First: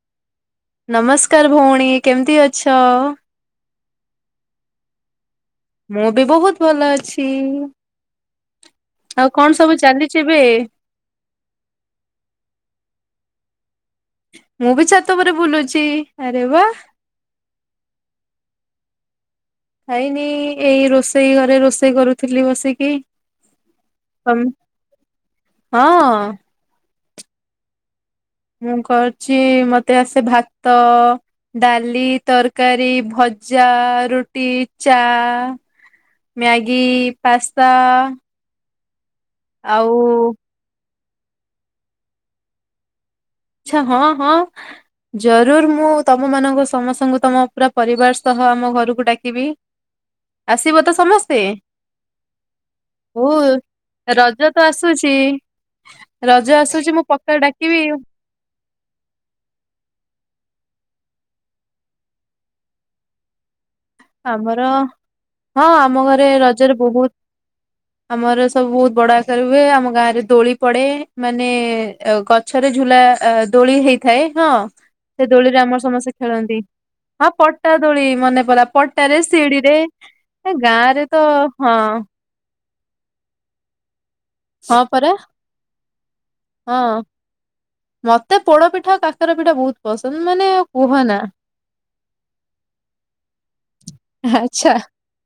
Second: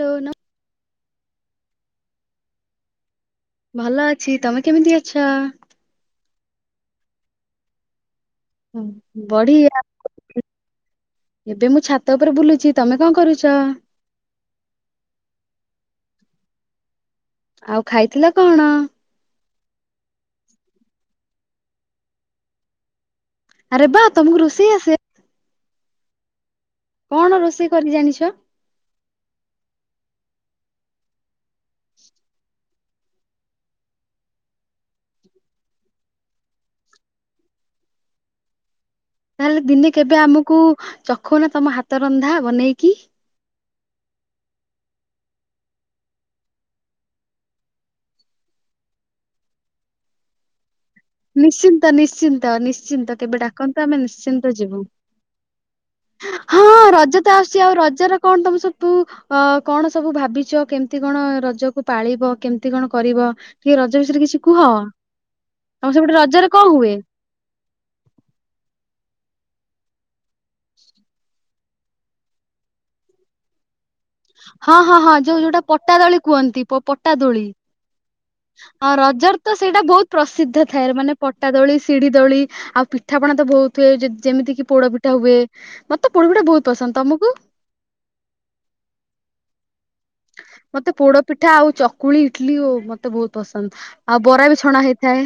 Loan ନମସ୍କାର ଭଉଣୀ କେମିତି ଅଛ? ଭଲ ଅଛି ତମେ କେମିତି ଅଛ? ମୁଁ ବି ବହୁତ ଭଲ ଅଛି। ଆଉ କଣ ସବୁ ବଢିଆ ଚାଲିଛି ଏବେ? ଏବେ ମୁଁ ଛାତ ଉପରେ ବୁଲୁଚି, ତମେ କଣ କରୁଚ? ମୁଁ ବି ଛାତ ଉପରେ ବୁଲୁଚି, ଆରେ ବା। ଆଉ ଖାଇଥିଲ କଣ? ଖାଇନି ଏଇ ରୋଷେଇ ଘରେ ରୋଷେଇ କରୁଥିଲି ବସିକି। ଆରେ ବା ତମକୁ ତମ୍ ରୋଷେଇ ଆସେ? ହଁ। କଣ ରୋଷେଇ କରି ଜାଣିଛ? ମୁଁ କରିଛି ମତେ ଆସେ ଭାତ ଡାଲି, ତରକାରୀ, ଭଜା, ରୁଟି, ଚା ମ୍ୟାଗି, ପାସ୍ତା। ତାହେଲେ ଆଉ ଦିନେ କେବେ ଆମକୁ ଚଖଉନା ତମ ହାତ ରନ୍ଧା ବନେଇକି। ଆଛା ହଁ ହଁ। ଜରୁର ମୁଁ ତମ ମାନଙ୍କୁ ସମସ୍ତଙ୍କୁ ତମ ପୁରା ପରିବାର ସହ ଆମ ଘରକୁ ଡାକିବି। ଆସିବ ତ ସମସ୍ତେ। ନିଶ୍ଚିନ୍ତ ନିଶ୍ଚିନ୍ତ ନିଶ୍ଚିନ୍ତ କେବେ ଡାକନ୍ତୁ ଆମେ ନିଶ୍ଚିନ୍ତ ଯିବୁ। ଚି ହଁ ରଜ ତ ଆସୁଛି ଆଉ ଡାକିବି ରଜ ର କଣ ତମ ସବୁ ଅ କଣ ସବୁ ଭାବିଛ କେମତି କଣ ରଜକୁ ପାଳିବ କେମିତି କଣ କରିବ? ଟିକେ ରଜ ବିଷୟରେ କିଛି କୁହ ଆମର ହଁ ତମ ଆମ ସେପଟରେ ଘରେ ରଜରେ କଣ ହୁଏ? ବହୁତ ଆମର ସବୁ ବଡ ଆକାର ହୁଏ ଆମ ଗାଁ ରେ ଦୋଳି ପଡେ, ମାନେ ମାନେ ଗଛରେ ଝୁଲା ଦୋଳି ହେଇ ଥାଏ ହଁ ହଁ ସେ ଯୋଉ ଦୋଳିରେ ଯୋଉଟା ଆମର ପଟା ସମସ୍ତେ ଦୋଳି ଖେଳନ୍ତି କୁହନ୍ତି ହଁ ପଟା ଦୋଳି ମନେ ପଇଲା ପ ରଜର ତ ସେଇଟା ବହୁତ ପ୍ରସିଦ୍ଧ ଥାଏ ରେ ମାନେ ତ ପଟା ହଁ ଦୋଳି, ସିଡି ଦୋଳି, ଆଉ ପି ପିଠାପଣା ତ ବହୁତ ହୁଏ ଯେମିତିକି ହଁ ପରା ପୋଡପିଠା ହୁଏ ମତେ ପୋଡପିଠା ବହୁତ ପସନ୍ଦ। ହଁ ତମକୁ? ମତେ ପୋଡ ପିଠା ଆଉ କାକରା ପିଠା ବହୁତ ପସନ୍ଦ ମାନେ ମତେ କୁହନା ପୋଡ ପିଠା ଆଉ ଚକୁଳି ଇଟଲିି ମତେ ବହୁତ ପସନ୍ଦ। ଆଉ ବରା ବି ଆଚ୍ଛା ଛଣା ହେଇଥାଏ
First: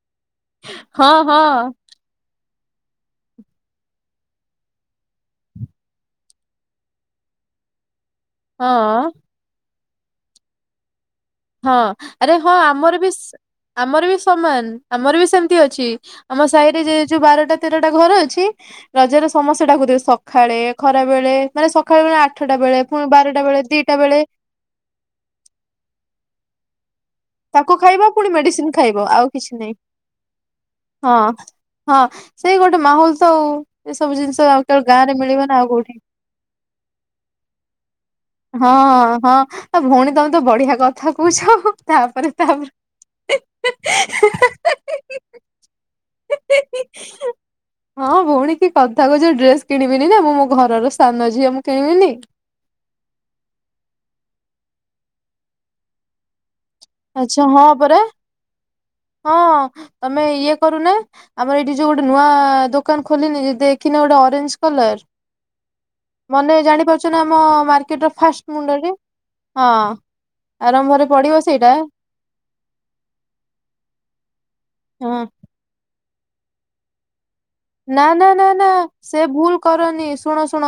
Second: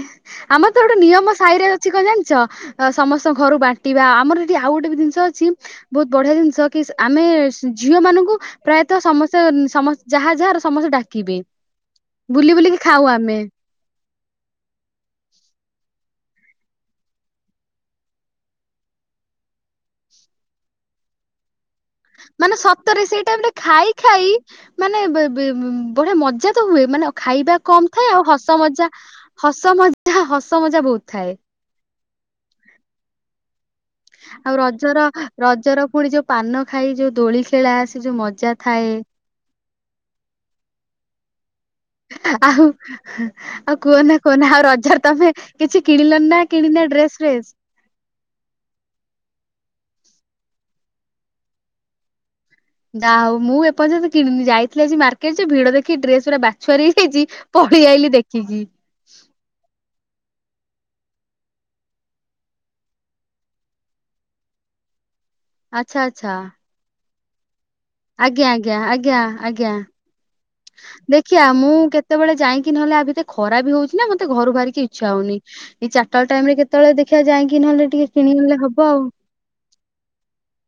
ଆମର ତ ଗୋଟେ ହଁ ନିୟମ ହଁ ସାଇରେ ଅଛି କଣ ଜାଣିଛ। ଅ ସମସ୍ତଙ୍କ ଘରୁ ବାଣ୍ଟିବା ଆମର ଏଠି ଆଉ ଗୋଟେ ବି ଜିନିଷ ଅଛି। ବହୁତ ବଢିଆ ଜିନିଷ କି ଆମେ ଝିଅ ମାନଙ୍କୁ ହଁ ପ୍ରାୟତଃ ସମସ୍ତେ ଯାହା ଯାହାର ସମସ୍ତେ ଡାକିବେ। ହଁ ଆରେ ବୁଲି ହଁ ବୁଲିକି ଆମର ଖାଉ ବି ଆମେ ଆମର ବି ସମାନ ଆମର ବି ସେମିତି ଅଛି। ଆମ ସାହିରେ ଯେ ଯୋଉ ବାରଟା ତେରଟା ଘର ଅଛି। ରଜ ର ସମସ୍ୟା ଡାକୁ ସକାଳେ ଖରା ବେଳେ ମାନେ ସକାଳୁଳେ ମାନେ ଆଠଟା ବେଳେ ସତରେ ପୁଣି ସେଇ ଟାଇମ୍ ବାରଟା ରେ ବେଳେ ଖାଇ ଦିଟା ବେଳେ ଖାଇ ମାନେ ବଢିଆ ମଜା ତ ହୁଏ ମାନେ ଖାଇବା ତାକୁ କମ ଖାଇବ ଥାଏ ପୁଣି ଆଉ ହସ ମେଡିସିନ ମଜା ଖାଇବ ଆଉ କିଛି ନାହିଁ ହସ ମଜା ହସ ମଜା ବହୁତ ହଁ ଥାଏ। ହଁ ସେଇ ଗୋଟେ ମାହୋଲ ତଉ। ଆଉ ରଜର ରଜର କୋଉଠି ପୁଣି ଯୋଉ ପାନ ଖାଇ ଯୋଉ ଦୋଳି ଖେଳା ଆସି ଯୋଉ ମଜା ହଁ ଥାଏ ହଁ ଆ ଭଉଣୀ ତମେ ତ ବଢିଆ କଥା କହୁଛ ତା ଆଉ ଆଉ କୁହ ନା କୁହନା ଆଉ ରଜରେ ତମେ କିଛି କିଣିଲନି ନା କିଣିନା ଡ୍ରେସ ଫ୍ରେସ୍ ହଁ ଭଉଣୀ କି କଥା କହୁଛ ଡ୍ରେସ କିଣିବିନି ନା ମୁଁ ମୋ ଘରର ସ୍ଥାନ ଝିଅ ମୁଁ କିଣିବିନି। ନା ହଉ ମୁଁ ଏପର୍ଯ୍ୟନ୍ତ କିଣିନି ଯାଇଥିଲ ଆଜି ମାର୍କେଟ ରେ ଭିଡ ଦେଖି ଡ୍ରେସ ପୁରା ବାଛଆ ଆଚ୍ଛା ହଁ ପଳେଇ ପରା ଆଇଲି ଦେଖିକି। ହଁ ତମେ ଇଏ କରୁନା ଆମର ଏଇଠି ଯୋଉ ଗୋଟେ ନୂଆ ଦୋକାନ ଖୋଲିନି ଦେଖିନ ଗୋଟେ ଅରେଞ୍ଜ କଲର। ଆଚ୍ଛା ଆଚ୍ଛା ମାନେ ଜାଣି ପାରୁଛ ନା ଆମ ଟ ଆଜ୍ଞା ଫାଷ୍ଟ ଆଜ୍ଞା ମୁଣ୍ଡରେ ଆଜ୍ଞା ହଁ ଆଜ୍ଞା। ଆରମ୍ଭରେ ଦେଖିଆ ପଡ଼ିବ ମୁଁ ସେଇଟା। କେତେବେଳେ ଯାଇକି ନହେଲେ ଆ ଭିତେ ଖରା ବି ହଉଛିି ମତେ ଘରୁ ବାହାରିକି ଇଛ ହଁ ହଉନି ଚାଟା ଟାଇମରେ କେ କେତେଳେ ଦେଖିବା ଯାଇକି ନହେଲେ ନା ଟିକେ ନା ନା କିଣିନେଲେ ନା ହବ ଆଉ। ସେ ଭୁଲ କରନି ଶୁଣ ଶୁଣ।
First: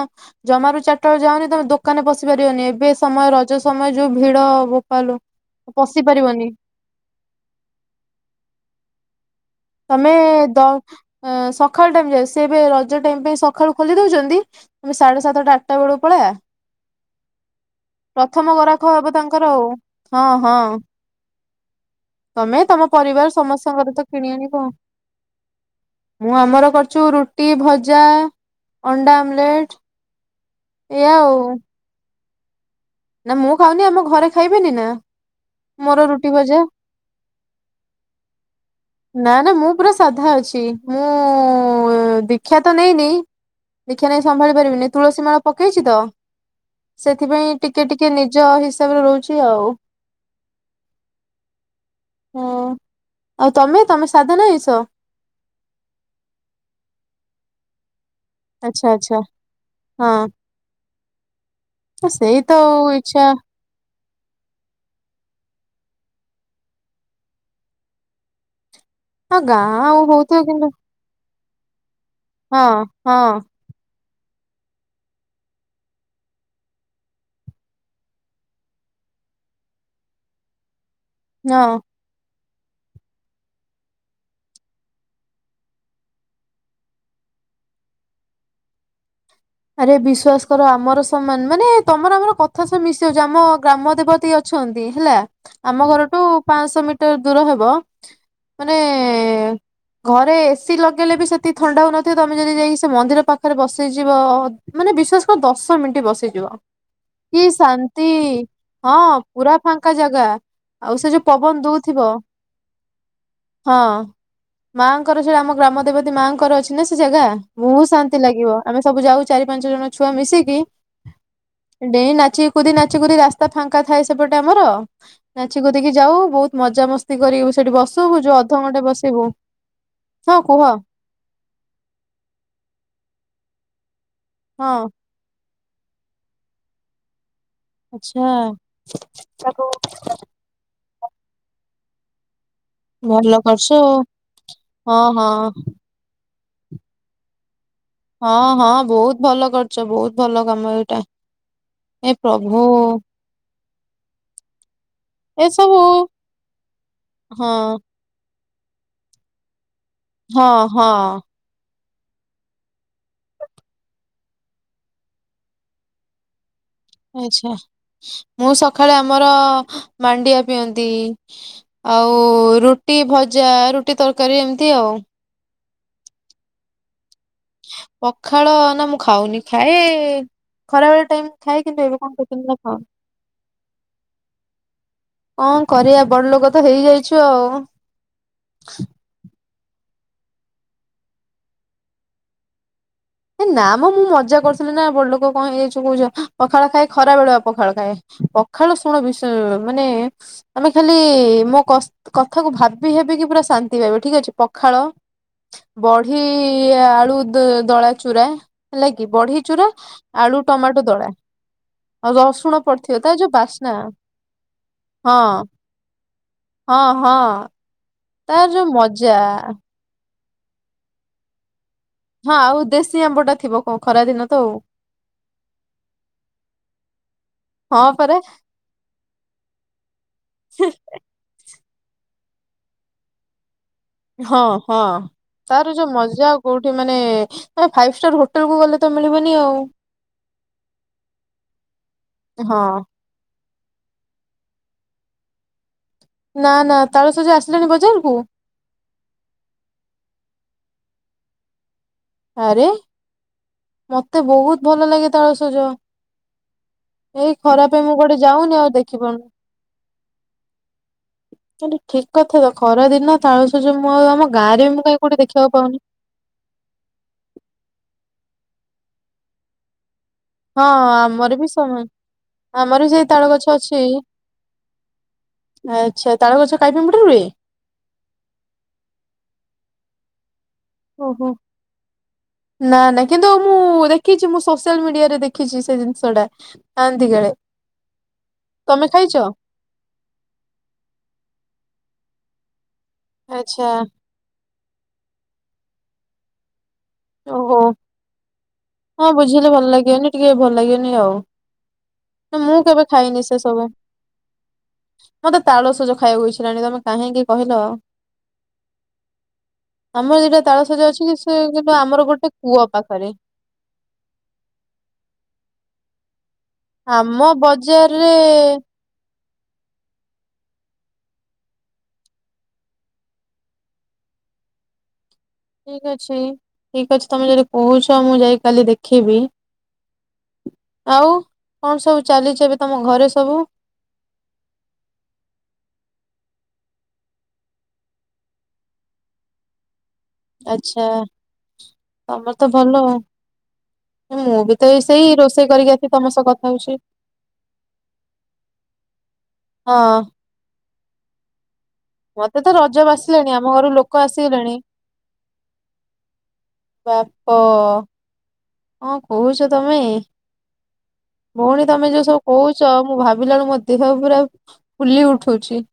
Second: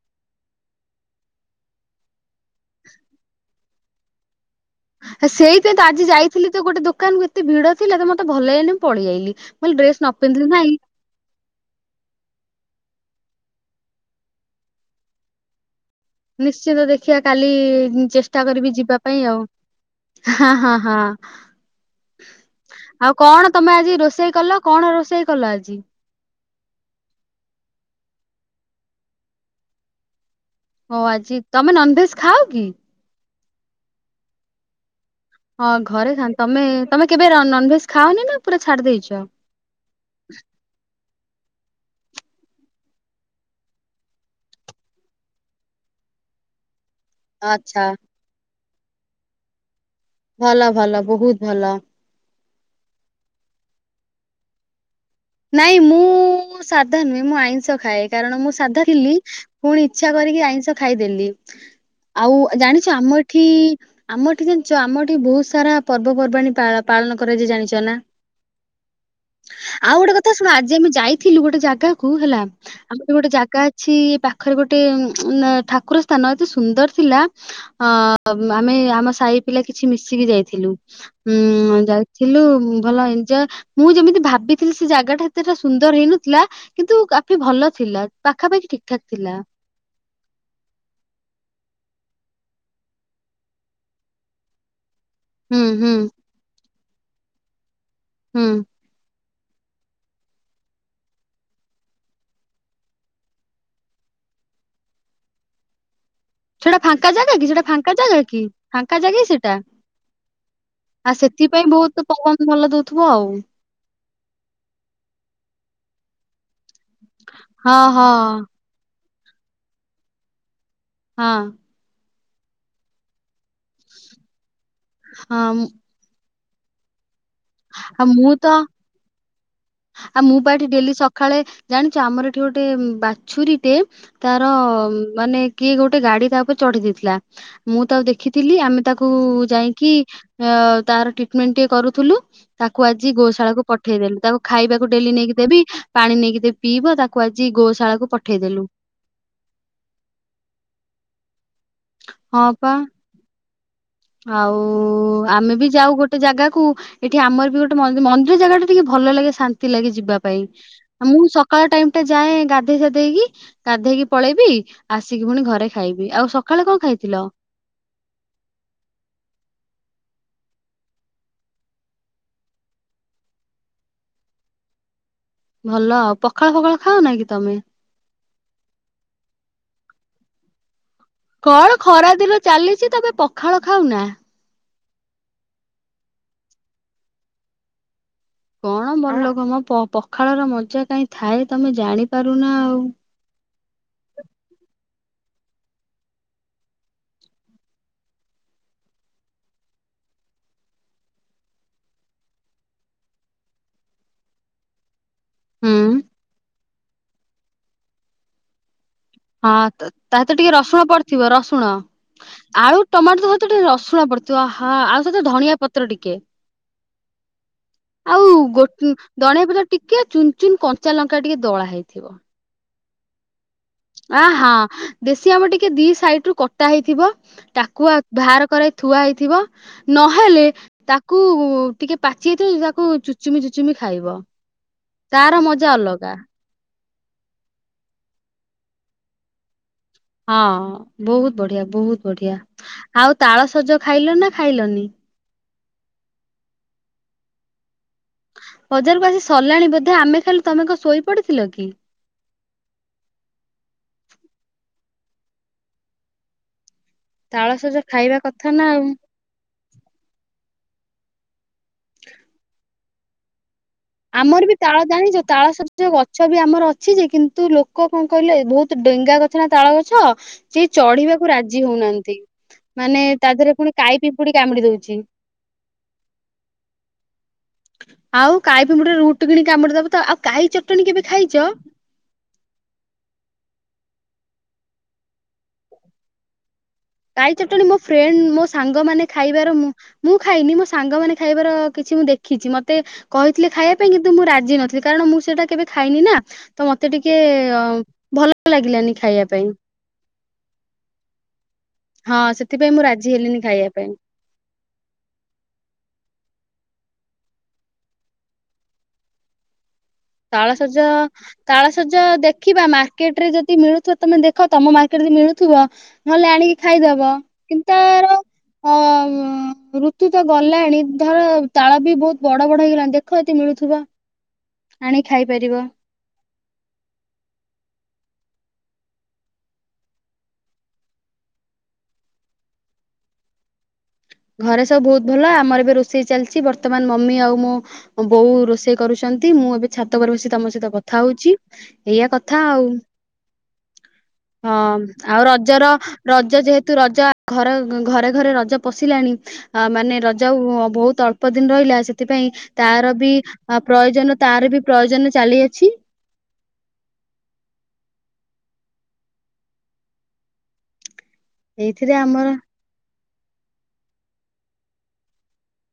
ଜମାରୁ ଚାରିଟା ବେଳେ ଯାଉନି ତମେ ଦୋକାନରେ ପଶି ପାରିବନି ଏବେ ସମୟ ରଜ ସମୟ ଯୋଉ ଭିଡ। ବୋପାଲୋ ସେଇପାଇଁ ତ ପଶି ଆଜି ଯାଇଥିଲି ପାରିବନି ତ ଗୋଟେ ଦୋକାନକୁ ଏତେ ଭିଡ ଥିଲା ତ ମତେ ଭଲ ହେଇନି ମୁଁ ପଳେଇ ଯାଇଲି। ତମେ ଦ ସକାଳୁ ଟାଇମ ଯ ସେ ଏବେ ରଜ ଟାଇମ ପାଇଁ ସକାଳୁ ଖୋଲି ଦଉଛନ୍ତି ସାଢେ ସାତଟା ବେଳକୁ ପଳେଇଆ ନିଶ୍ଚନ୍ତ ଦେଖିବା କାଲି ଚେଷ୍ଟା ପ୍ରଥମ କରିବି ଗରାଖ ଯିବା ହବ ପାଇଁ ଆଉ। ତାଙ୍କର ହଁ ହଁ ହଁ ତମେ ତମ ଆଉ ପରିବାର କଣ ତମେ ସମସ୍ତଙ୍କର ତ ଆଜି କିଣି ରୋଷେଇ ଆଣିବ। କଲ? କଣ ରୋଷେଇ କଲ ଆଜି? ମୁଁ ଆମର କରଛୁ ରୁଟି ଭଜା ଅଣ୍ଡା ଆମଲେଟ। ହଉ ଏଇଆ ଆଉ। ଆଜି ତମେ ନନଭେଜ ଖାଅ କି? ନା ମୁଁ ଖାଉନି ଆମ ଘରେ ଖାଇବେନି ନା। ହଁ ମୋର ଘରେ ରୁଟି ଭଜା। ତମେ ତମେ କେବେ ନନଭେଜ ଖାଅନି ନା ପୁରା ଛାଡି ଦେଇଛ। ନା ନା ମୁଁ ପୁରା ସାଧା ଅଛି ମୁଁ ଦୀକ୍ଷା ତ ନେଇନି। ଦେଖିବା ନେଇ ସମ୍ଭାଳି ପାରିବିନି ତୁଳସୀ ମାଳ ପକେଇଛି ତ। ସେଥିପାଇଁ ଟିକେ ଆଚ୍ଛା ଟିକେ ନିଜ ହିସାବରେ ରହୁଛି ଆଉ। ଭଲ ଭଲ ବହୁତ ଭଲ। ହଁ। ଆଉ ତମେ ତମେ ସାଧନା ହେଇସ? ନାଇଁ ମୁଁ ସାଧା ନୁହେଁ ମୁଁ ଆଇଁଷ ଖାଏ। କାରଣ ମୁଁ ସାଧା ଆଚ୍ଛା ଥିଲି ଆଚ୍ଛା ପୁଣି ଇଚ୍ଛା ହଁ କରିକି ଆଇଁଷ ଖାଇଦେଲି। ସେଇ ଆଉ ତ ଜାଣିଛ ଆମ ଇଚ୍ଛା ଏଠି ଆମ ଏଠି ଜାଣିଚ ଆମ ଏଠି ବହୁତ ସାରା ପର୍ବପର୍ବାଣି ପାଳ-ପାଳନ କରାଯାଏ ଜାଣିଚ ନା। ଅଁ ଗାଁ ଆଉ ଗୋଟେ କଥା ହଉଥିବ ଶୁଣ କିନ୍ତୁ ଆଜି ଆମେ ଯାଇଥିଲୁ ଗୋଟେ ଜାଗା କୁ ହେଲା ହଁ ଆମର ହଁ ଗୋଟେ ଜାଗା ଛି ଏ ପାଖରେ ଗୋଟେ ଉଁ ଠାକୁର ସ୍ଥାନ ଏତେ ସୁନ୍ଦର ଥିଲା। ଅ ଆମେ ଆମ ସାଇ ପିଲା କିଛି ମିଶିକି ଯାଇଥିଲୁ। ହୁଁ ହଁ। ଯାଇଥିଲୁ ଭଲ ଏଞ୍ଜୟ ମୁଁ ଯେମିତି ଭାବିି ଥିଲି ସେ ଜାଗା ଟା ଏତେଟା ସୁନ୍ଦର ହେଇନଥିଲା କିନ୍ତୁ କାଫି ଭଲ ଥିଲା ପାଖାପାଖି ଠିକ୍ ଠାକ୍ ଥିଲା। ଆରେ ବିଶ୍ଵାସ କର ଆମର ସମାନ ମାନେ ତମର ଆମର କଥା ସବୁ ମିଶି ଯାଉଚି ଆମ ଗ୍ରାମ ଦେବତୀ ଅ ଛନ୍ତି ହେଲା ହୁଁ ଆମ ହୁଁ ଘରଠୁ ପାଶହ ମିଟର ଦୂର ହବ। ହୁଁ। ଘରେ ଏସିି ଲଗେଇଲେ ବି ସେତିିକି ଥଣ୍ଡା ହଉନଥିବ ତମେ ଯଦି ଯାଇକି ସେ ମନ୍ଦିର ପାଖରେ ବସିଯିବ ଅ ମାନେ ବିଶ୍ୱାସ କର ଦଶ ମିନିଟ୍ ବସି ଯିବ ସେଟା ଫାଙ୍କା ଜାଗା କି ସେଟା ଫାଙ୍କା ଶାନ୍ତି ଜାଗା କି ହଁ ଫାଙ୍କା ପୁରା ଫାଙ୍କା ଜାଗା। ଆଉ ସେ ଆ ଯୋଉ ପବନ ସେଥିପାଇଁ ଦଉଥିବ ବହୁତ ପବନ ଭଲ ଦଉଥିବ ଆଉ। ହଁ ମା ଙ୍କର ସେଇଟା ଆମ ଗ୍ରାମ ଦେବତୀ ମା ଙ୍କର ଅଛି। ଚି ନା ସେ ଜାଗା ହଁ ବହୁତ ହଁ ଶାନ୍ତି ଲାଗିବ ଆମେ ସବୁ ଯାଉ ଚାରି ପାଞ୍ଚ ଜଣ ଛୁଆ ମିଶିକି। ହଁ। ଡେଇଁ ନାଚି କୁଦି ନାଚି କୁଦି ରାସ୍ତା ଫାଙ୍କା ଥାଏ ସେପଟେ ଆମର ନାଚି ହଁ କୁଦିିକି ଯାଉ ବହୁତ ମଜାମସ୍ତି କରିବୁ ସେଠି ଆଉ ବସିବୁ ମୁଁ ଯୋଉ ତ ଅଧଘଣ୍ଟେ ବସିବୁ ଆଉ ମୁଁ ହଁ ବା କୁହ ଏଠି ଡେଲି ସଖାଳେ ଜାଣିଚ ଆମର ଏଠି ଗୋଟେ ବାଛୁରୀ ଟେ ତାର ହଁ ମାନେ କିଏ ଗୋଟେ ଗାଡି ତା ଉପରେ ଚଢେଇ ଦେଇଥିଲା। ମୁଁ ତାକୁ ଆଚ୍ଛା ଦେଖିଥିଲି ଆମେ ତାକୁ ତାକୁ ଯାଇକି ଆ ତାର ଟ୍ରିଟମେଣ୍ଟ ଟିକେ କରୁଥିଲୁ ତାକୁ ଆଜି ଭଲ ଗୋଶାଳାକୁ କରୁଛୁ ପଠେଇଦେଲୁ ତାକୁ ଖାଇବାକୁ ହଁ ଡେଲି ହଁ ନେଇକି ଦେବି ପାଣି ନେଇକି ଦେବି ପିଇବ ତାକୁ ଆଜି ଗୋଶାଳା କୁ ହଁ ହଁ ବହୁତ ଭଲ କରିଚ ବହୁତ ଭଲ କାମ ଏଇଟା ଏ ହଁ ପ୍ରଭୁ ପା ଆଉ ଆମେ ବି ଯାଉ ଏସବୁ ଗୋଟେ ଜାଗାକୁ ଏଠି ଆମର ବି ଗୋଟେ ହଁ ମନ୍ଦି ମନ୍ଦିର ଜାଗାଟା ଟିକେ ଭଲ ଲାଗେ ଶାନ୍ତି ଲାଗେ ଯିବା ପାଇଁ ହଁ ହଁ ମୁଁ ସକାଳ ଟାଇମ ଟା ଯାଏ ଗାଧେଇ ସାଧେଇକି। ଗାଧେଇକି ପଳେଇବି ଆସିକି ପୁଣି ଘରେ ଖାଇବି ଆଉ ସଖାଳେ କଣ ଖାଇ ଆଚ୍ଛା ମୁଁ ସଖାଳେ ଆମର ମାଣ୍ଡିଆ ପିଅନ୍ତି। ଆଉ ରୁଟି ଭଜା, ରୁଟି ତରକାରୀ ଏମତି ଆଉ। ଭଲ ଆଉ ପଖାଳ ଫଖାଳ ଖାଅ ନା କି ତମେ? ପଖାଳ ନା ମୁଁ ଖାଉନି ଖାଏ ଖରା ବେଳେ ଟାଇମ ଖାଏ କଣ କିନ୍ତୁ ଏବେ ଖରା କଣ ଦିନ କର ଖାଅ [inaudible] ଚାଲିଛି ତମେ ପଖାଳ ଖାଉନା କଣ କରିଆ ବଡ ଲୋକ ତ ହେଇଯାଇଛୁ ଆଉ। କଣ ବଡ ଲୋକ ମ ପ-ପଖାଳର ମଜା କାଇଁ ଥାଏ ତମେ ଜାଣିପାରୁନା ଆଉ। ହେ ନା ମ ମୁଁ ମଜା କରୁଥିଲି ନା ବଡ ଲୋକ କଣ ହେଇଯାଇଚୁ କହୁଚ ଏଁ ପଖାଳ ଖାଏ ଖରା ବେଳୁଆ ପଖାଳ ଖାଏ। ପଖାଳ ଶୁଣ ବିଷୟ ମାନେ ତମେ ଖାଲି ମୋ କ-କଥାକୁ ଭାବି ହେବି କି ପୁରା ଶାନ୍ତି ପାଇବ ଠିକ୍ ଅଛି ପଖାଳ ହୁଁ ବଢି ଆଳୁ ଦ-ଦଳା ଚୁରା। ହେଲା କିି ବଢି ଚୁରା ହଁ ତା ତ ଆଳୁ ଟିକେ ରସୁଣ ଟମାଟୋ ଦଳା। ପଡିଥିବ ରସୁଣ ଆଉ ରସୁଣ ଆଳୁ ପଡିଥିବ ତାର ଟମାଟୋ ଯୋଉ ସହିତ ଟିକେ ବାସ୍ନା ରସୁଣ ପଡିଥିବ ଆହା ଆଉ ସହିତ ହଁ। ଧଣିଆ ପତ୍ର ଟିକେ ହଁ ହଁ। ଆଉ ତାର ଯୋଉ ଗୋ ମଜା ଦଣିଆ ପତ୍ର ଟିକେ ଚୁନ୍ ଚୁନ୍ କଞ୍ଚା ଲଙ୍କା ଟିକେ ଦଳା ହେଇଥିବ। ହଁ ଆଉ ଦେଶୀ ଆମ୍ବ ଟା ଥିବ। କଣ ଖରା ଆ ଦିନ ତ ହଁ ଆଉ ଦେଶୀ ଆମ୍ବ ଟିକେ ଦି ସାଇଡ ରୁ କଟା ହେଇଥିବ। ଟାକୁଆ ହଁ ପରା ବାହାର କରାଇ ଥୁଆ ହେଇଥିବ ନହେଲେ ତା ତାକୁ ଟିକେ ପାଚି ଯାଇଥିବ ତାକୁ ଚୁ ଚୁଚୁମି ଚୁଚୁମି ଖାଇବ ହଁ ହଁ ତାର ମଜା ଅଲଗା। କୋଉଠି ମାନେ ଫାଇଭ ଷ୍ଟାର ହୋଟେଲ କୁ ଗଲେ ତ ମିଳିବନି ଆଉ। ହଁ ବହୁତ ବଢିଆ ବହୁତ ବଢିଆ ହଁ ଆଉ ତାଳସଜ ଖାଇଲନା ଖାଇଲନି? ନା ନା ତାଳସଜ ଆସିଲାଣି ବଜାରକୁ। ବଜାରକୁ ଆସି ସାରିଲାଣି ବୋଧେ ଆମେ ଖାଇଲୁ ତମେ କଣ ଶୋଇ ପଡିଥିଲ କି। ଆରେ ମତେ ବହୁତ ଭଲ ଲାଗେ ତାଳସଜ। ଏଇ ତାଳ ଖରା ସଜ ପାଇଁ ମୁଁ ଖାଇବା କୁଆଡ଼େ କଥା ଯାଉନି ନା ଆଉ ଦେଖି ପାରୁନି। ଆରେ ଠିକ୍ କଥା ତ ଖରା ଦିନ ତାଳସଜ ମୁଁ ଆଉ ଆମ ଆମର ବି ଗାଁରେ ତାଳ ମୁଁ କାହିଁ କୋଉଠି ଜାଣିଛ ତାଳ ଦେଖିବାକୁ ପାଉନି। ସଜ ଗଛ ବି ଆମର ଅଛି ଯେ କିନ୍ତୁ ଲୋକ କଣ କହିଲେ ବହୁତ ଡେଙ୍ଗା ଗଛ ନା ତାଳ ଗଛ। ହଁ ସିଏ ଚଢିବାକୁ ଆମର ବି ରାଜି ସମାନ ହଉନାହାଁନ୍ତି ଆମର ବି ମାନେ ସେଇ ତାଳ ତା ଗଛ ଦେହରେ ପୁଣି ଅଛି। କାଇ ପିମ୍ପୁଡି କାମୁଡି ଦଉଛି। ଆଚ୍ଛା ତାଳ ଗଛ କାଇ ପିମ୍ପୁଡ଼ି ରୁହେ। ଆଉ କାଈ ପିମ୍ପୁଡ଼ି ରୁଟ୍ କିଣି କାମୁଡ଼ି ଦବ ତ ଆଉ କାଈ ଚଟଣି କେବେ ଓହୋ। ଖାଇଚ? ନା ନା କିନ୍ତୁ ମୁଁ ଦେଖିଛି ମୁଁ ସୋସିଆଲ ମିଡିଆରେ ଦେଖିଛି ସେ ଜିନିଷ ଟା। ଖାଆନ୍ତି କାଳେ କାଈ ଚଟଣୀ ମୋ ଫ୍ରେଣ୍ଡ୍ ମୋ ସାଙ୍ଗ ତମେ ମାନେ ଖାଇଛ? ଖାଇବାର ମୁଁ ମୁଁ ଖାଇନି ମୋ ସାଙ୍ଗମାନେ ଖାଇବାର କିଛି ମୁଁ ଦେଖିଛି ମତେ କହିଥିଲେ ଆଚ୍ଛା ଖାଇବା ପାଇଁ କିନ୍ ତୁ ମୁଁ ରାଜି ନଥିଲି କାରଣ ମୁଁ ସେଇଟା କେବେ ଖାଇନି ନା। ତ ମତେ ଟିକେ ଓହୋ ଅ ଭଲ ଲାଗିଲାନି ଖାଇବା ପାଇଁ। ଲାଗେନି। ଟିକେ ଭଲ ଲାଗେନି ଆଉ ହଁ ମୁଁ ସେଥିପାଇଁ କେବେ ରାଜି ଖାଇନି ସେ ହେଲିନି ସବୁ। ଖାଇବା ପାଇଁ। ମତେ ତାଳସଜ ଖାଇବାକୁଇଛା ହେଲାଣି ତମେ କାହିଁକି କହିଲ। ଆମର ଦିଟା ତାଳସଜ ତାଳସଜା ଅଛି ସେ କିନ୍ତୁ ତାଳସଜ ଆମର ଗୋଟେ ଦେଖିବା କୂଅ ପାଖରେ। ମାର୍କେଟ ରେ ଯଦି ମିଳୁଥିବ ତମେ ଦେଖ ତମ ମାର୍କେଟ ଯ ମିଳୁଥିବ ନହଲେ ଆଣିକି ଖାଇଦବ ଆମ କିନ୍ତ ତାର ବଜାରରେ ଅ ଋ ତୁ ତ ଗଲାଣି ଧର ତାଳ ବି ବହୁତ ବଡ ବଡ ହେଇଗଲାଣି ଦେଖ ଯଦି ମିଳୁଥିବ। ଆଣି ଖାଇ ପାରିବ। ଠିକ ଅଛି ଠିକ ଅଛି ତମେ ଯଦି କହୁଛ ମୁଁ ଯାଇ କାଲି ଦେଖିବି। ଆଉ କଣ ସବୁ ଚାଲିଛି ଏବେ ତମ ଘରେ ସବୁ? ଘରେ ସବୁ ବହୁତ ଭଲ ଆମର ବି ରୋଷେଇ ଚାଲିଛି ବର୍ତ୍ତମାନ ମମି ଆଉ ମୁଁ ବୋଉ ରୋଷେଇ କରୁଛନ୍ତି ମୁଁ ଏବେ ଛାତ ଉପରେ ବସି ତମ ସହିତ ଆଚ୍ଛା କଥା ହଉଛି ଏଇଆ ତମର କଥା ତ ଆଉ। ଭଲ ମୁଁ ହଁ ବି ତ ଏଇ ସେଇ ଆଉ ରୋଷେଇ ରଜର କରିକି ଆସି ତମ ସହ ରଜ କଥା ଯେହେତୁ ହଉଛି ରଜ ଘରେ ଘରେ ଘରେ ରଜ ପଶି ଲାଣି ମାନେ ହଁ ରଜ ଆଉ ବହୁତ ଅଳ୍ପ ଦିନ ରହିଲା ସେଥିପାଇଁ ମତେ ତ ରଜ ତାର ବି ବାସିଲାଣି ଆମ ଘରୁ ଲୋକ ପ୍ରୟୋଜନ ତାର ଆସିଗଲେଣି ବି ପ୍ରୟୋଜନ ଚାଲିଅଛି। ବାପ କଁ କହୁଛ ତମେ। ଭଉଣୀ ତମେ ଏଇଥିରେ ଯୋଉ ସବୁ ଆମର କହୁ ଚ ମୁଁ ଭାବିଲାଳୁ ମୋ ଦେହ ପୁରା ଫୁଲି ଉଠୁଛି।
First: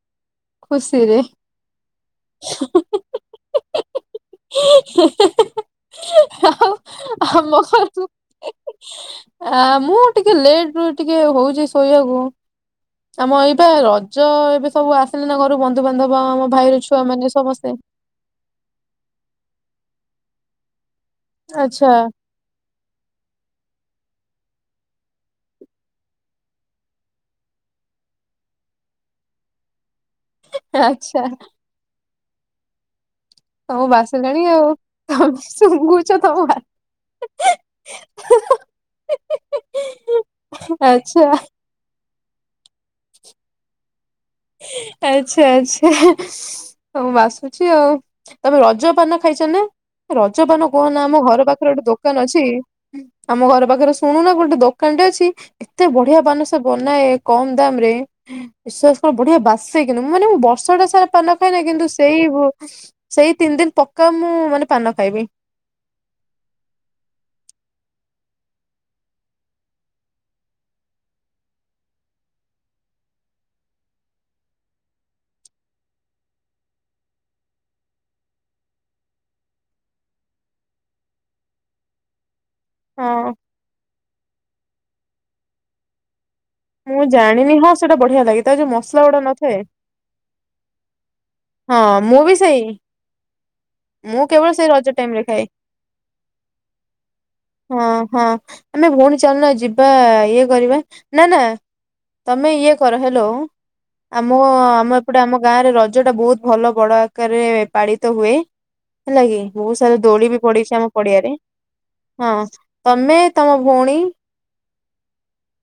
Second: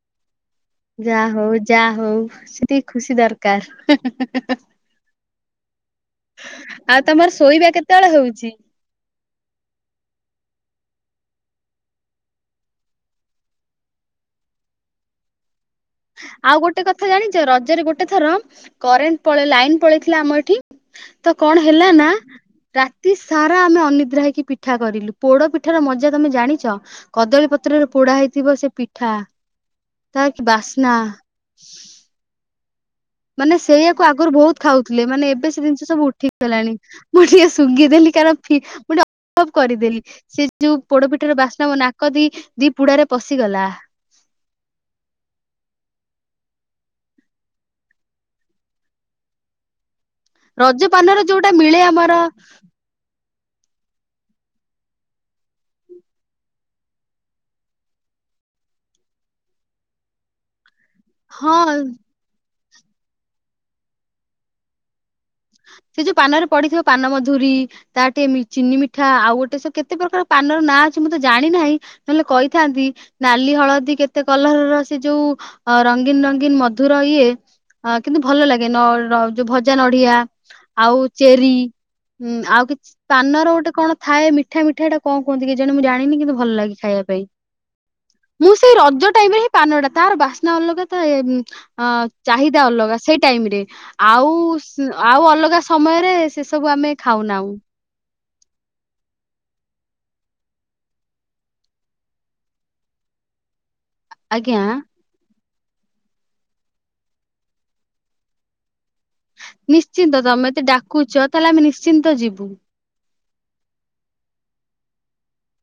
ଖୁସିରେ ଯା ହଉ ଯା ହଉ ସେତିକି ଖୁସି ଦରକାର। [unintelligible] ଆଉ ଆଉ ତମର ଆମ ଶୋଇବା ଘରକୁ କେତେବେଳେ ହଉଛି ଆ ମୁଁ ଟିକେ ଲେଟ ରୁ ଟିକେ ହଉଛି ଶୋଇବାକୁ ଆମ ଏଇ ବା ରଜ ଏବେ ସବୁ ଆସିଲେ ନା ଘରୁ ବନ୍ଧୁବାନ୍ଧବ ଆମ ଆଉ ଭାଇର ଗୋଟେ ଛୁଆ କଥା ମାନେ ଜାଣିଛ ସମସ୍ତେ। ରଜରେ ଗୋଟେ ଥର କରେଣ୍ଟ ପଳେଇ ଲାଇନ ପଳେଇଥିଲା ଆମ ଏଠି ତ କଣ ହେଲା ଆଚ୍ଛା ନା ରାତି ସାରା ଆମେ ଅନିଦ୍ରା ହେଇକି ପିଠା କରିଲୁ ପୋଡ ପିଠାର ମଜା ତମେ ଜାଣିଛ କଦଳୀ ପତ୍ରରେ ପୋଡା ହେଇଥିବ ସେ ପିଠା ତା କି ବା ଆଚ୍ଛା। ମାନେ ତମକୁ ସେଇୟଆକୁ ଆଗରୁ ବାସିଲାଣି ବହୁତ ଆଉ ଖାଉଥିଲେ ମାନେ ତମେ ଏବେ ସେ ଜିନିଷ ସବୁ ଶୁଙ୍ଗୁଛ ତମ ବା- ଉଠିଗଲାଣି ମୁଁ ଟିକେ ଶୁଙ୍ଘିଦେଲି କାର ମୁ ଭବ କରିଦେଲି ସେ ଯୋଉ ଆଚ୍ଛା। ପୋଡପିଠର ବାସ୍ନା ମୋ ନା କଦି ଦି ପୁଡାରେ ପଶିଗଲା। ଆଚ୍ଛା ଆଚ୍ଛା। ହଁ ବାସୁଛି ଆଉ ତମେ ରଜ ପାନ ଖାଇଛ ନା? ରଜପାନ ରଜ କହ ନା ଆମ ପାନର ଘର ଯୋଉଟା ପାଖରେ ମିଳେ ଗୋଟେ ଦୋକାନ ଆମର ଅଛି। ଆମ ଘର ପାଖରେ ଶୁଣୁନ ଗୋଟେ ଦୋକାନଟେ ଅଛି ଏତେ ବଢିଆ ପାନ ସେ ବନାଏ କମ ଦାମ ରେ ବିଶ୍ୱାସ କଣ ବଢିଆ ବାସେ କିନ୍ତୁଁ ମାନେ ମୁ ବର୍ଷଟା ସାରା ପାନ ଖାଇଏନି ହଁ କିନ୍ତୁ ସେଇ ସେଇ ତିନି ଦିନ ପକ୍କା ମୁଁ ମାନେ ପାନ ଖାଇବି। ସେ ଯୋଉ ପାନରେ ପଡିଥିବ ପାନ ମଧୁରୀ ତା ଟିକେ ଚିନି ମିଠା ଆଉ ଗୋଟେ ସବୁ କେତେ ପ୍ରକାର ପାନର ନାଁ ଅଛି ମୁଁ ତ ଜାଣିନାହିଁ। ନହେଲେ କହିଥାନ୍ତି ନାଲି ହଳଦୀ କେତେ କଲର ର ସେ ଯୋଉ ଅ ରଙ୍ଗୀନ ରଙ୍ଗୀନ ମଧୁର ଇଏ କିନ୍ତୁ ଭଲ ଲାଗେ ନ ଯୋଉ ଭଜା ନଡିଆ ଆଉ ଚେରିୀ ଉଁ ଆଉ କିଛି ହଁ ପାନର ଗୋଟେ କଣ? ଥାଏ ମିଠା ମିଠା କୁହନ୍ତି କି ଜେ ମୁଁ ଜାଣିନି କିନ୍ତୁ ଭଲ ଲାଗେ। ଖାଇବା ମୁଁ ପାଇଁ ଜାଣିନି ହଁ ସେଇଟା ବଢିଆ ଲାଗେ ମୁଁ ତା ଯୋଉ ସେଇ ମସଲା ରଜ ଗୁଡା ଟାଇମ ରେ ହିଁ ନଥାଏ। ପାନଟା ତାର ବାସ୍ନା ଅଲଗା ତ ହଁ ଅ ମୁଁ ବି ଚାହିଦା ସେଇ ଅଲଗା ସେଇ ଟାଇମରେ ମୁଁ ଆଉ କେବଳ ସେଇ ରଜ ଟାଇମ ରେ ଆଉ ଖାଏ। ଅଲଗା ସମୟରେ ସେ ସବୁ ଆମେ ଖାଉନାଁ। ହଁ ହଁ ଆମେ ଭଉଣୀ ଚାଲନା ଯିବା ଇଏ କରିବା ନା ନା ତମେ ଇଏ କର ହେଲୋ ଆମ ଆଜ୍ଞା ଆମ ଏପଟେ ଆମ ଗାଁରେ ର ଯୋଉଟା ବୋହୁତ ଭଲ ବଡ ଆକାର୍ ରେ ପାଳିତ ହୁଏ। ହେଲା କିି ବୋହୁତ ସାରା ନିଶ୍ଚିନ୍ତ ଦୋଳି ବି ତମେ ତ ପଡିଛି ଆମ ଡାକୁଛ ପଡିଆରେ ତାହେଲେ ଆମେ ନିଶ୍ଚିନ୍ତ ହଁ। ଯିବୁ ତମେ ତମ ଭଉଣୀ।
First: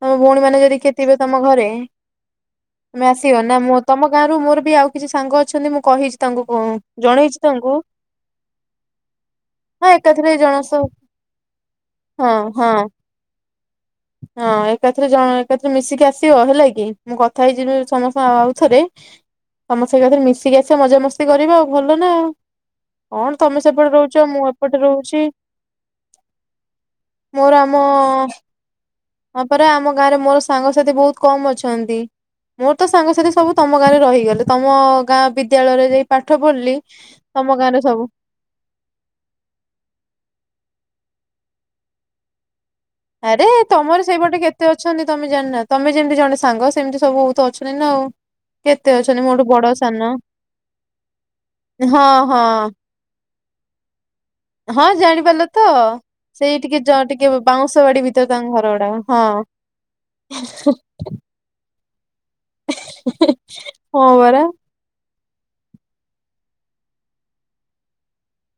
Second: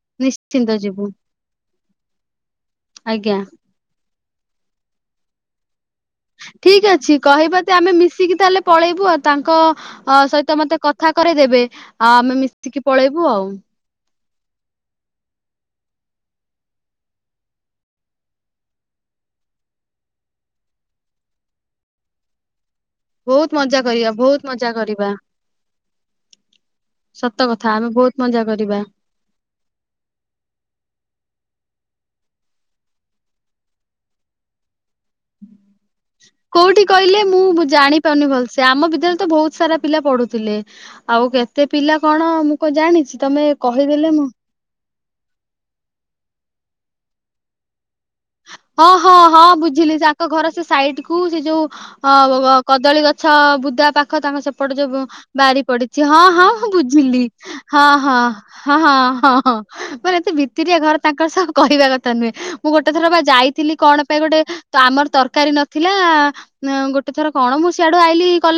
ତମ ଭଉଣୀ ମାନେ ନିଶ୍ଚିନ୍ତ ଯଦି କିଏ ଯିବୁ ଥିବେ ତମ ଘରେ ତମେ ଆଜ୍ଞା ଆସିବ ନା ମୁଁ ତମ ଗାଁ ରୁ ମୋର ବି ଆଉ କିଛି ସାଙ୍ଗ ଅଛନ୍ତି ମୁଁ କହିଛି ତାଙ୍କୁ ଠିକ୍ ଅଛି ଜଣେଇଛି କହିବ ତାଙ୍କୁ ତି ଆମେ ମିଶିକି ତାହେଲେ ପଳେଇବୁ ଆଉ ତାଙ୍କ ହଁ ଏକାଥରେ ଜଣ ସହିତ ମତେ ସହ କଥା କରେଇ ଦେବେ ଆଉ ହଁ ଆମେ ମିଶିକି ହଁ ପଳେଇବୁ ଆଉ। ହଁ ଏକାଥରେ ଜଣ ଏକାଥରେ ମିଶିକି ଆସିବ ହେଲା କି ମୁଁ କଥା ହେଇଯିବି ସମସ୍ତ ଆଉ ଥରେ। ତମ ସେ ଆଡେ ମିଶିକି ଆସ ମଜାମସ୍ତି କରିବା ଆଉ ଭଲ ନା। କଣ ବହୁତ ତମେ ମଜା ସେପଟେ କରିବା ରହୁଛ ମୁଁ ବହୁତ ମଜା ଏପଟେ କରିବା ରହୁଛି। ସତ କଥା ଆମେ ବୋହୁତ ମଜା କରିବା। ହିଁ ପରା ଆମ ଗାଁ ରେ ମୋର ସାଙ୍ଗସାଥି ବୋହୁତ୍ କମ୍ ଅଛନ୍ତି। ମୋ ତ ସାଙ୍ଗସାଥି ସବୁ ତମ ଗାଁରେ ରହିଗଲେ ତମ ଗାଁ ବିଦ୍ୟାଳୟରେ ଯାଇ ପାଠ ପଢଲି ତମ ଗାଁରେ ସବୁ। ସେ ଆମ ବିଦ୍ୟାଳ ତ ବହୁତ ସାରା ପିଲା ପଢୁଥିଲେ ଆଉ କେତେ ପିଲା କଣ ମୁଁ କଣ ଜାଣିଛି। ତମେ ଆରେ ତମର କହିଦେଲେ ମୁଁ ସେଇପଟେ କେ କେତେ ଅଛନ୍ତି ତମେ ଜାଣିନ ତମେ ଯେମିତି ଜଣେ ସାଙ୍ଗ ସେମିତି ସବୁ ଉତ ଅଛନ୍ତି ନା ଆଉ। ହଁ କେତେ ହଁ ଅଛନ୍ତି ହଁ ମୋଠୁ ବଡ ବୁଝିଲି ସାନ ସେ ତାଙ୍କ ଘର ସେ ସାଇଡ କୁ ସେ ଯୋଉ ହଁ ଅଁ ଅଁ ହଁ କଦଳୀ ଗଛ୍ ଛଅ ବୁଦା ପାଖ ତମ ସ୍ ଏପଟ ହଁ ଯୋଉ ଜାଣିପାରିଲ ତ? ବାରି ପଡିଛି ହଁ- ସେଇ ହଁ ଟିକେ ଜ ବୁଝିଲି ଟିକେ ବାଉଁଶ ହଁ- ବାଡି ହଁ- ଭିତରେ ତାଙ୍କ ଘର ହଁ -ହଁ ଗୁଡାକ -ହଁ- ହଁ। ମାନେ ଏତେ ଭିତରିଆ ଘର ତାଙ୍କର୍ ସବୁ କହିବା କଥା ନୁହେଁ ମୁଁ ଗୋଟେ ଥର ବା ଯାଇଥିଲି କଣ ହଁ ପାଇଁ ଗୋଟେ ପରା। ତ ଆମର ତରକାରୀ ନଥିଲା ଉଁ ଗୋଟେ ଥର କଣ ମୁଁ ସିଆଡୁ ଆଇଲି କଲ୍